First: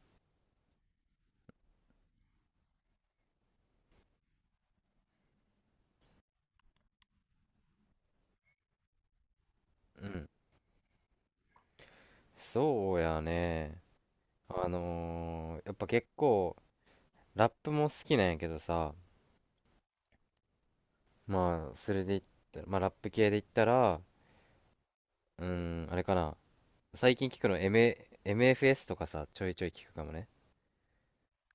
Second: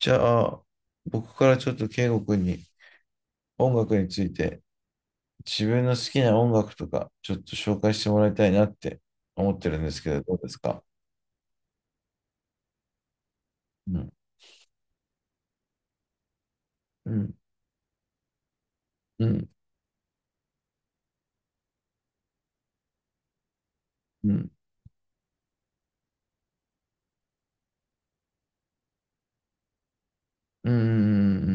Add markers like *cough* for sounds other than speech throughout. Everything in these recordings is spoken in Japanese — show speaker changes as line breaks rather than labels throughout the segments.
じゃあ、僕からちょっと圭吾君に音楽について自分の好きな音楽とかちょっと紹介してもらいたいなって思ってるんです
う
けど、
ん、
どうですか？
そうやね。
うん、
やっぱ結構、
うん、
ラップも好きなんやけどさ、
うん、
まあ、それで言ったら、まあ、ラップ系で言ったら、
うん、
うん、あれかな。最近聞くのエムエー、m f s とかさ、ちょいちょい聞くかもね。
うん、う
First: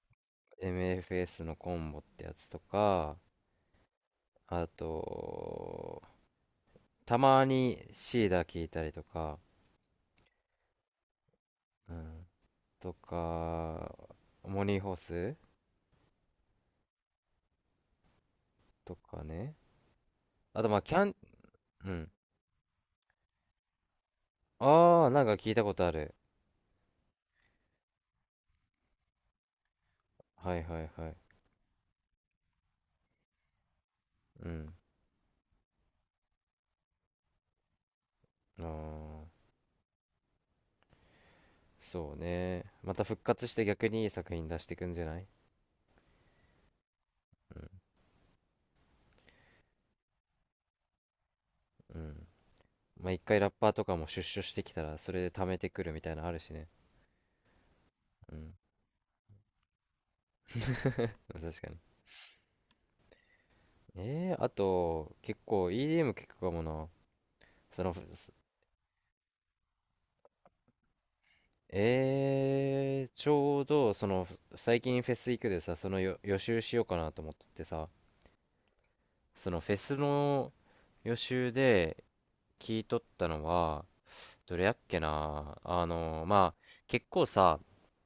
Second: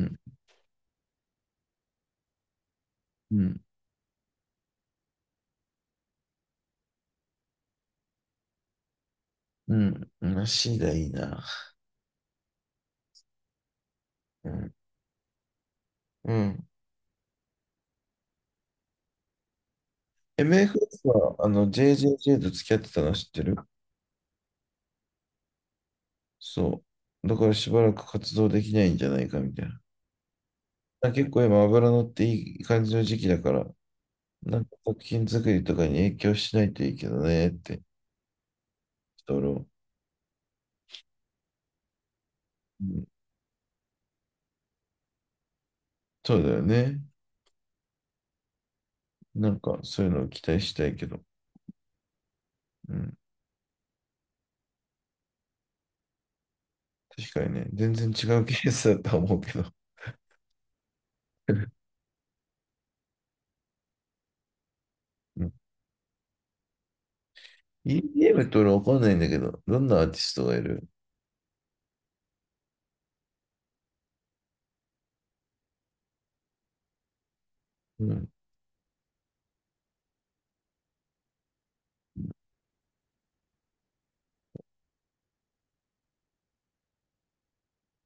ん、
MFS のコンボってやつとか、
う
あと、たまにシーダ聞いたりとか、
ん、うん、足がいいな。
うん、とか、
う
モ
ん、
ニーホース
うん。
とかね。あと、まあ、キ
MFS
ャン、
はあの
うん。
JJJ と付き合ってたの知ってる？
ああ、なんか聞いたことある。
そう。だからしばらく活動できないんじゃないかみたい
はいはいは
な。
い。
結構今脂乗っていい感じの時期だから、
う
なん
ん。
か作品作りとかに影響しないといいけどねって、
あ
人
あ、
ろ、
そうね。
う
また
ん、
復活して逆にいい作品出してくんじゃない？
そうだよね。
うん。
なんかそういうのを期待したいけど、
うん。
う
まあ、
ん、
1回ラッパーとかも出所してきたら、それで貯めてくるみたいなのあるしね。
確かにね、全然違
う
うケ
ん。
ースだとは思うけど。
*laughs* 確か
う
に。あと、結
ん、
構 EDM 聞くかもな。その、す
EDM って俺わかんないんだけど、どんなアーティストがいる？
ちょうど、最近フェス行くでさ、そのよ予習しようかなと思っててさ、
うん、
そのフェスの予習で聞いとったのは、どれやっけな。まあ結構さ、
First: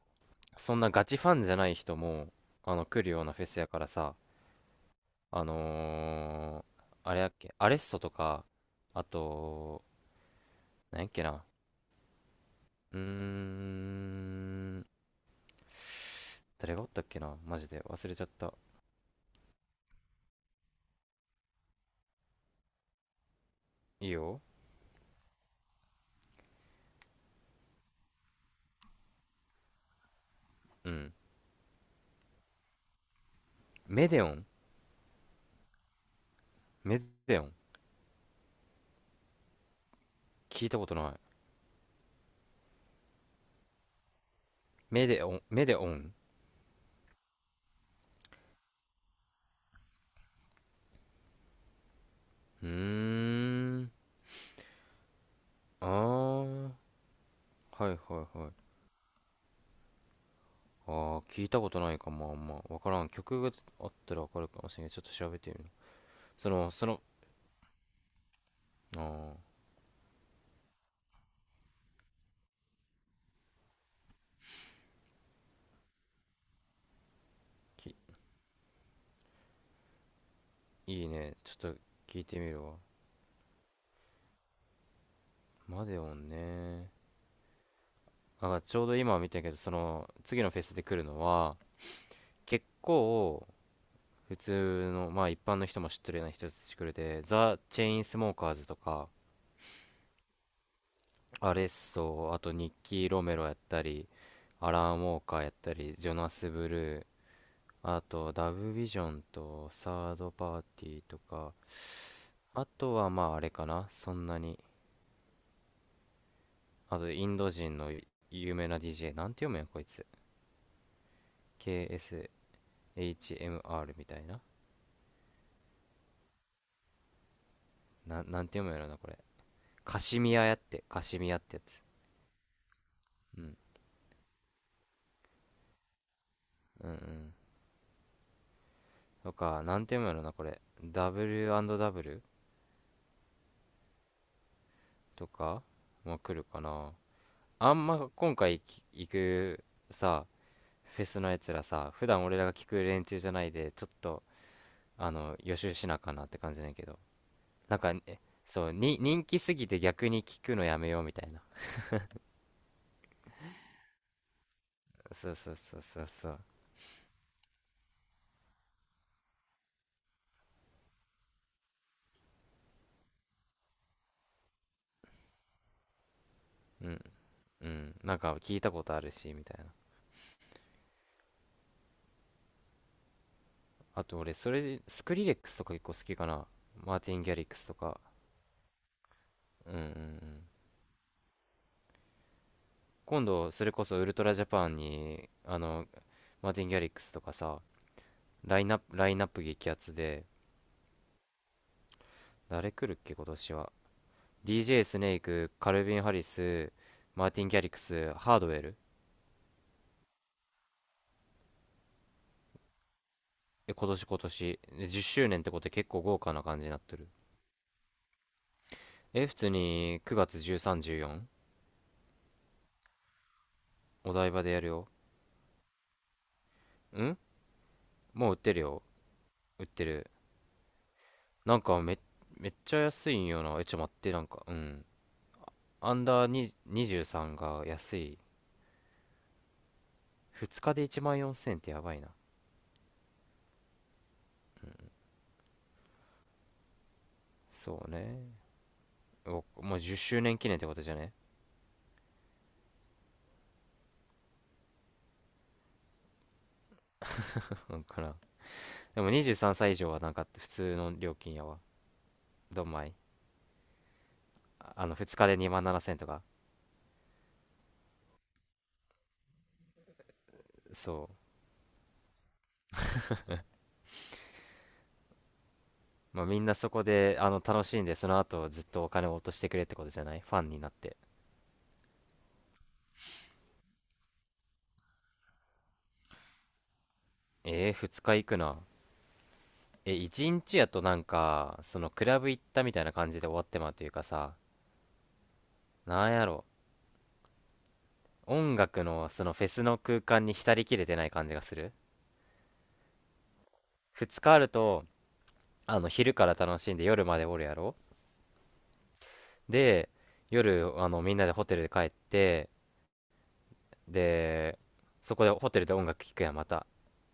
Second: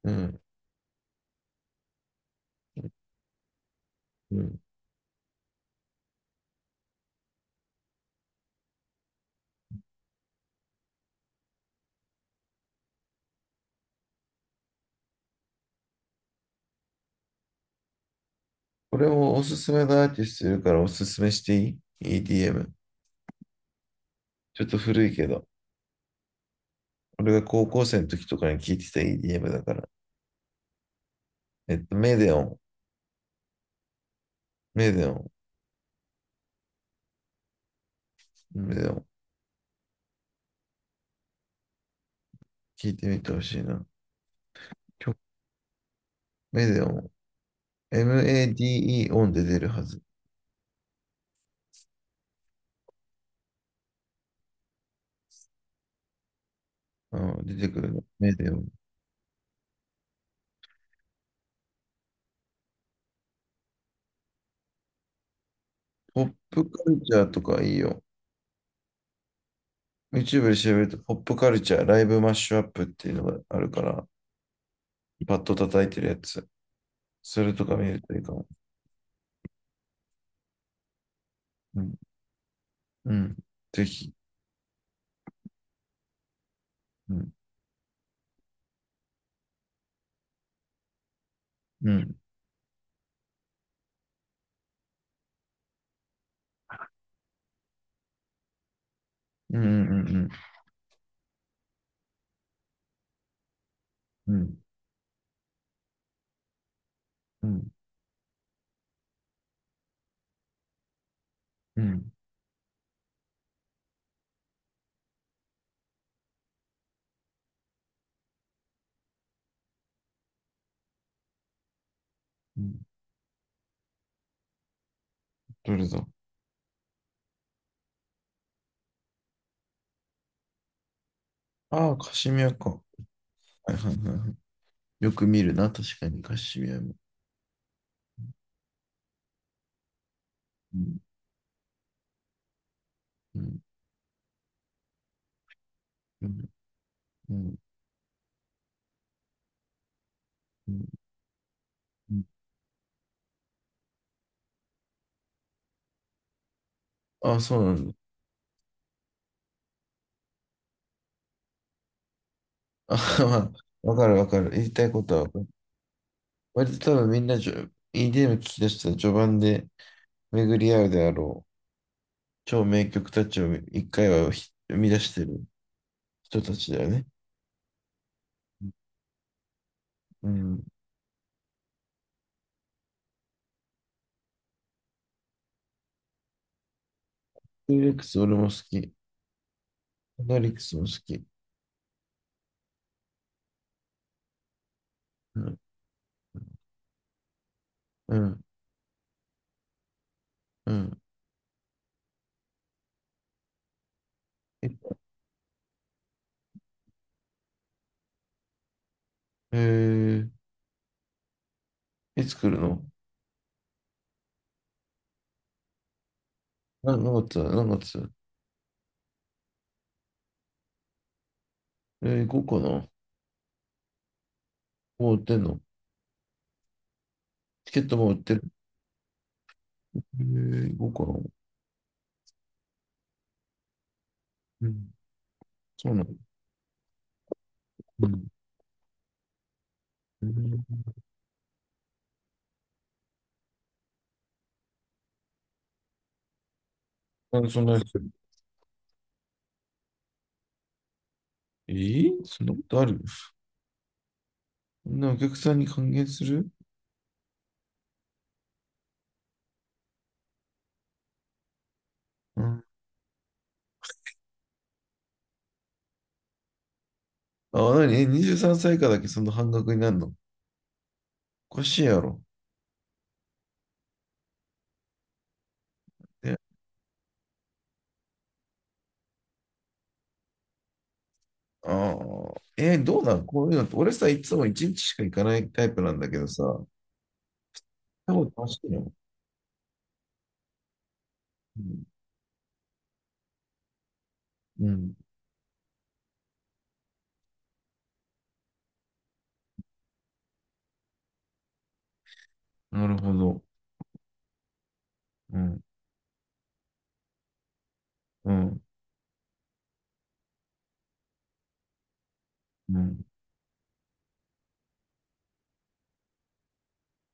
うん、
そんなガチファンじゃない人も来るようなフェスやからさ、
うん。
あのーあれやっけ、アレッソとか、あと、なんやっけな、うーん誰がおったっけな、マジで忘れちゃった。
これもおすすめのアーティストいるからおすすめしていい？ EDM。
いいよ。
ちょっと古いけど、俺が高校生の時とかに聞いてた EDM だから。
うん。
メデオン、
メデオン
メデオン、
メデオン。
メデオン。
聞いたことない。
聞いてみてほしいな。
メデオンメデオン。
メデオン。MADE オンで出るはず。
うーんああ、
うん、出てく
はい
る
は
の。メ
いは
デ
い。
オン。
ああ、聞いたことないかも、あんま。わからん。曲があったらわかるかもしれない。ちょっと調べてみる。
ポッ
そ
プ
の、
カ
そ
ル
の、
チャーとかいいよ。
ああ、
YouTube で調べると、ポップカルチャー、ライブマッシュアップっていうのがあるから、パッと叩いてるやつ。それとか見
き、
るといいかも。
いいね。ちょっ
う
と
ん。
聞いてみるわ。
うん。ぜひ。
マデオンね。
うん。
あ、ちょうど今見たけど、次のフェスで来るのは、
うん。
結構、普通の、まあ一般の人も知ってるような人たち来るで、ザ・チェインスモーカーズとか、
うん。うん。
アレッソ、あとニッキー・ロメロやったり、
うんうん。
アラン・ウォーカーやったり、ジョナス・ブルー、
うん。
あと、ダブビジョンとサードパーティーとか、
うん。
あとはまああれかな、そんなに。あと、インド人の有名な DJ、なんて読むんや、こいつ。KSHMR
うん。
みたいな。
どれだ？
なんて読むんやろな、これ。カシミヤやって、カシミヤってやつ。
ああ、カシミヤか。は
うん。
いはいはいはい。よく見るな、確かにカシミヤ
うんう
も。
ん。とか、なんて読むんやろな、これ。
うん。
W&W
うん。
とかも
う
来
ん。
るかな。
う
あんま今回行くさ、
ん。
フェスのやつらさ、普
うん。
段俺らが聞く連中じゃないで、ちょっと、予習しなあかんなって感じなんやけど、
ああ、そうな
なん
んだ。
かね、そうに人気すぎて逆に聞くのやめようみたいな。
*laughs* あ、まあ、わかる、わかる。言いたいことはわ
そう
かる。
そうそうそうそう。
割と多分みんなEDM 聞き出したら序盤で巡り合うであろう。超名曲たちを一回は生み出してる人たちだ
う
よ
ん
ね。
うん。なんか聞いたことあるしみたいな。
うん。
あと俺それでスクリレックスとか結構好きかな、マーティン・ギャリックス
ト
と
ゥーレッ
か。
クス俺も好き。
うんうんう
アナ
ん。
リックスも好き。
今度それこそウルトラジャパンに
うん。
マーティン・ギャリックスとかさ、
うん。
ラインナップ激アツで、
うん。
誰来るっけ今年は。
え、
DJ スネーク、カルビン・ハリス、マーティン・ギャリックス、ハードウェル。
えいつ来るの？
今年で10周年ってことで結構豪華な感じになっ
な
てる。
何月だ何月？
普通に9月1314、
5個の、
お台場でやるよ。
もう売ってんの？
ん。
チケットもう売っ
もう売
て
っ
る？
てるよ。売ってる。
5個の。
なんか、めっちゃ安いんよな。ちょっ待って、なんか、う
う
ん。
ん。そ
ア
うな
ン
の。
ダーに23が安
う
い。
ん。う
2日で
ん。
1万4000ってやばいな。
なんでそんなに？
そうね。おもう10周年記念ってことじゃね？
えーそんなことある？そんなお客さんに還元する？
*laughs* なんかな。でも23歳以上はなんか普通の料金やわ。
うん。
どんまい。2日で2万7000とか。
あ、なに、え？ 23 歳以下だけその半額になるの？
そう。
おかしいやろ。
まあ、
え、
みんなそこで楽しんで、その後ずっとお金を落としてくれってことじゃない？ファンになって。
ああ、どうなんこういうのって、俺さ、いつも1日しか行かないタイプなんだけどさ、多
2日行
分
く
楽し
な。
いの？
1日やとなんか
う
そ
ん。
のクラブ行ったみたいな感じで終わってまうというかさ、
うん、
なんやろ、音楽のそのフェスの空間に浸りきれてない感じがする。
なるほど。
2日あると、
うん。
昼から楽しんで夜までおるやろ。
うん。
で、夜みんなでホテルで帰って、
うん。
で、そこでホテルで音楽聴くやん、また。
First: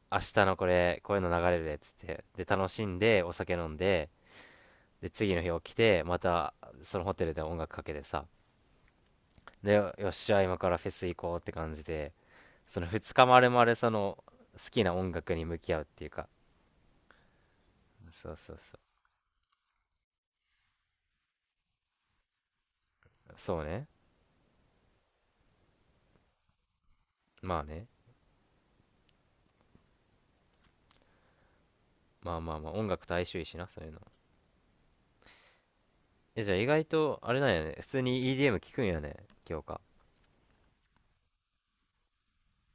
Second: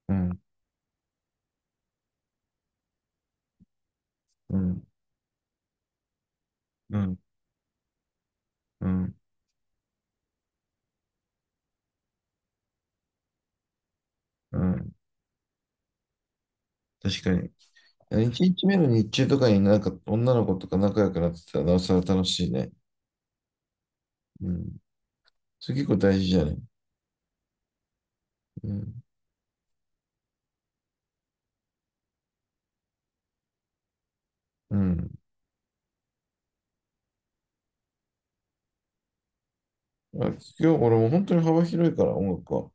う
明日
ん。
のこれ、こういうの流れるで、つって。で、楽しんで、お酒飲んで、
うん。
で、次の日起きて、また、そ
う
のホ
ん。
テルで音楽かけてさ。
うん。
で、よっしゃ、今からフェス行こうって感じで、その2日丸々、
う
好き
ん。
な音楽に向き合うっていうか。
確かに。
そう
1
そう
日目
そ
の
う。
日中とかになんか女の子とか仲良くなってたらなおさら楽しいね。
そうね。
うん。それ結構大事じゃない？
まあね。
うん。
まあまあまあ、音楽と相性いいしな、そういうの。
うん。
え、じゃあ意外と、あれなんやね。普通に EDM 聞くんやね、今日か。
あ、聞くよ、俺もう本当に幅広いから、音楽は。こ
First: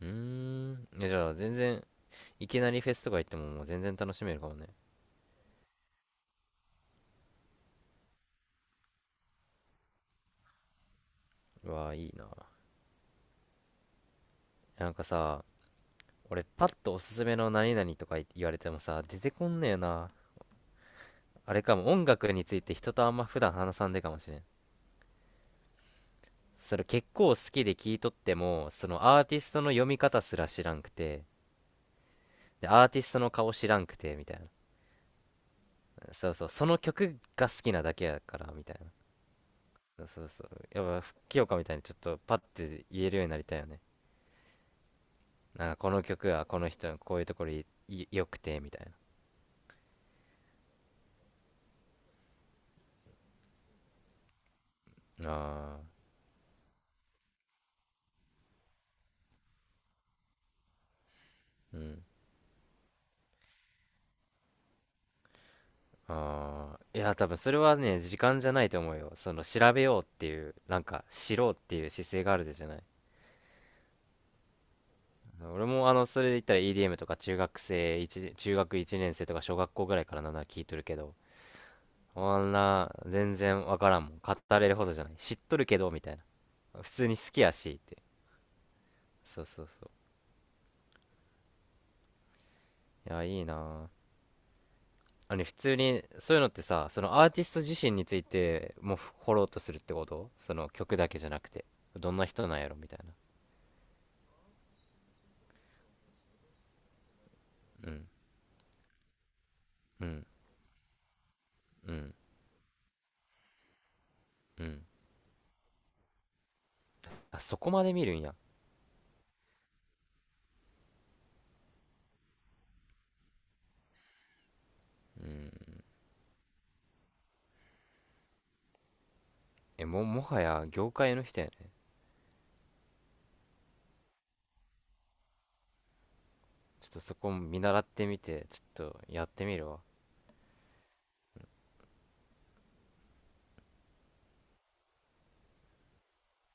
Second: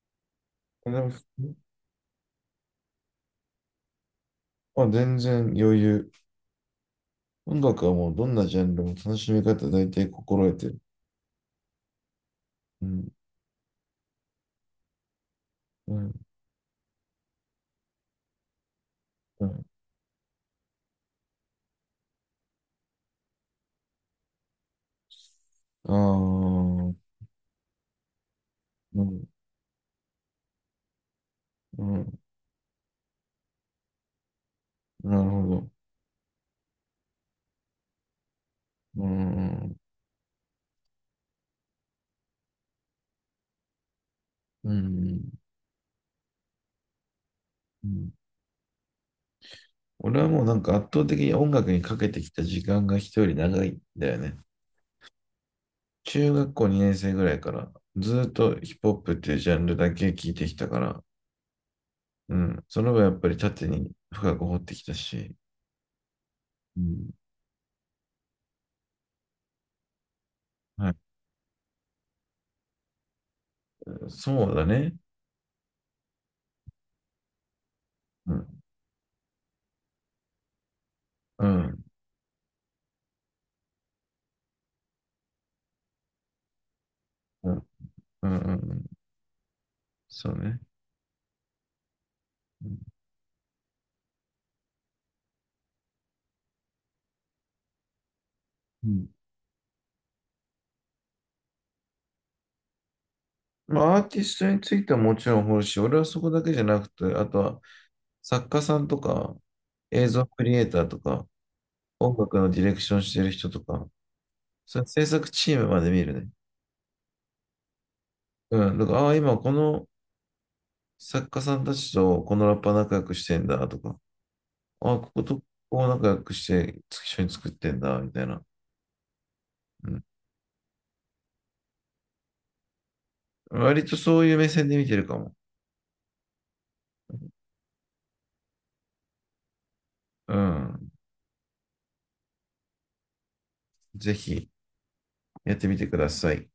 うーん。
れで
え、
も
じ
聞
ゃあ全
く。
然、いきなりフェスとか行ってももう全然楽しめるかもね。
まあ、全然余裕。音楽はもうどんなジャンルも楽しみ方大体心得てる。
うわあ、いいな。
うん、
なんかさ、
うん、
俺パッとおすすめの何々とか言われてもさ、出て
う
こん
ん。
ねえな。あれかも、音楽について人とあんま普段話さんでかもしれん。
ああ、
それ結構好きで聞いとっても、そ
う
のア
ん、
ーティストの読み方すら知らんくて、
うん、
でアーティストの顔知らんくてみたいな。
なるほど。
そうそう、その曲が好きなだけやからみたい
うん、
な。そうそうそう。やっぱ清香みたいにちょっとパッて言えるようになりたいよね。
うん、
なんかこの曲はこの人のこういうところい
う
い
ん。
良くてみたい
俺はもうなんか圧倒的に音楽にかけてきた時間が人より長いんだよね。
な。あ
中学校2年生ぐらいからずーっとヒップホップっていうジャンルだけ聞いてきたから、
あ、うん。
うん、その分やっぱり縦に深く掘ってきたし、
あ
う
あ、い
ん、
や、多分それはね、時間じゃないと思うよ。その、調べようっていう、なん
はい。
か、知ろうっていう姿勢があるでじゃない。
そうだね。
俺も、それで言ったら EDM とか、
う
中
ん。
学1年生とか小学校ぐらいからなんなら聞いとるけど、
うん。
あんな、全然わからんもん。語れるほどじゃない。知っとるけど、みたいな。普通に好き
う
や
ん。
し、って。
うん。うん。
そうそうそう。
そうね。
いや、いいなあ。普通に、そういうのってさ、そのアーティスト自身について
う
も
ん。
掘ろうとするってこと、その曲だけじゃなくて。どんな人なんやろみたいな。
まあ、アーティストについてはもちろん掘るし、俺はそこだけじゃなくて、あとは
うん。
作家さんとか、
う
映像
ん、
クリエイターとか、
うん、
音楽のディレクションしてる人とか、
う
そ
ん。
れ制作チームまで見るね。
あ、そこまで見るんや。
うん。だから、ああ、今この作家さんたちとこのラッパー仲良くしてんだとか、ああ、ここ
う
とこ
ん。
こ仲良くして一緒に作ってんだみたいな。
え、
うん。
もはや業界の人やね。
割とそういう目線で見てるかも。
ちょっとそこ見習ってみて、ちょっとやってみるわ。
うん。ぜひ。やってみてください。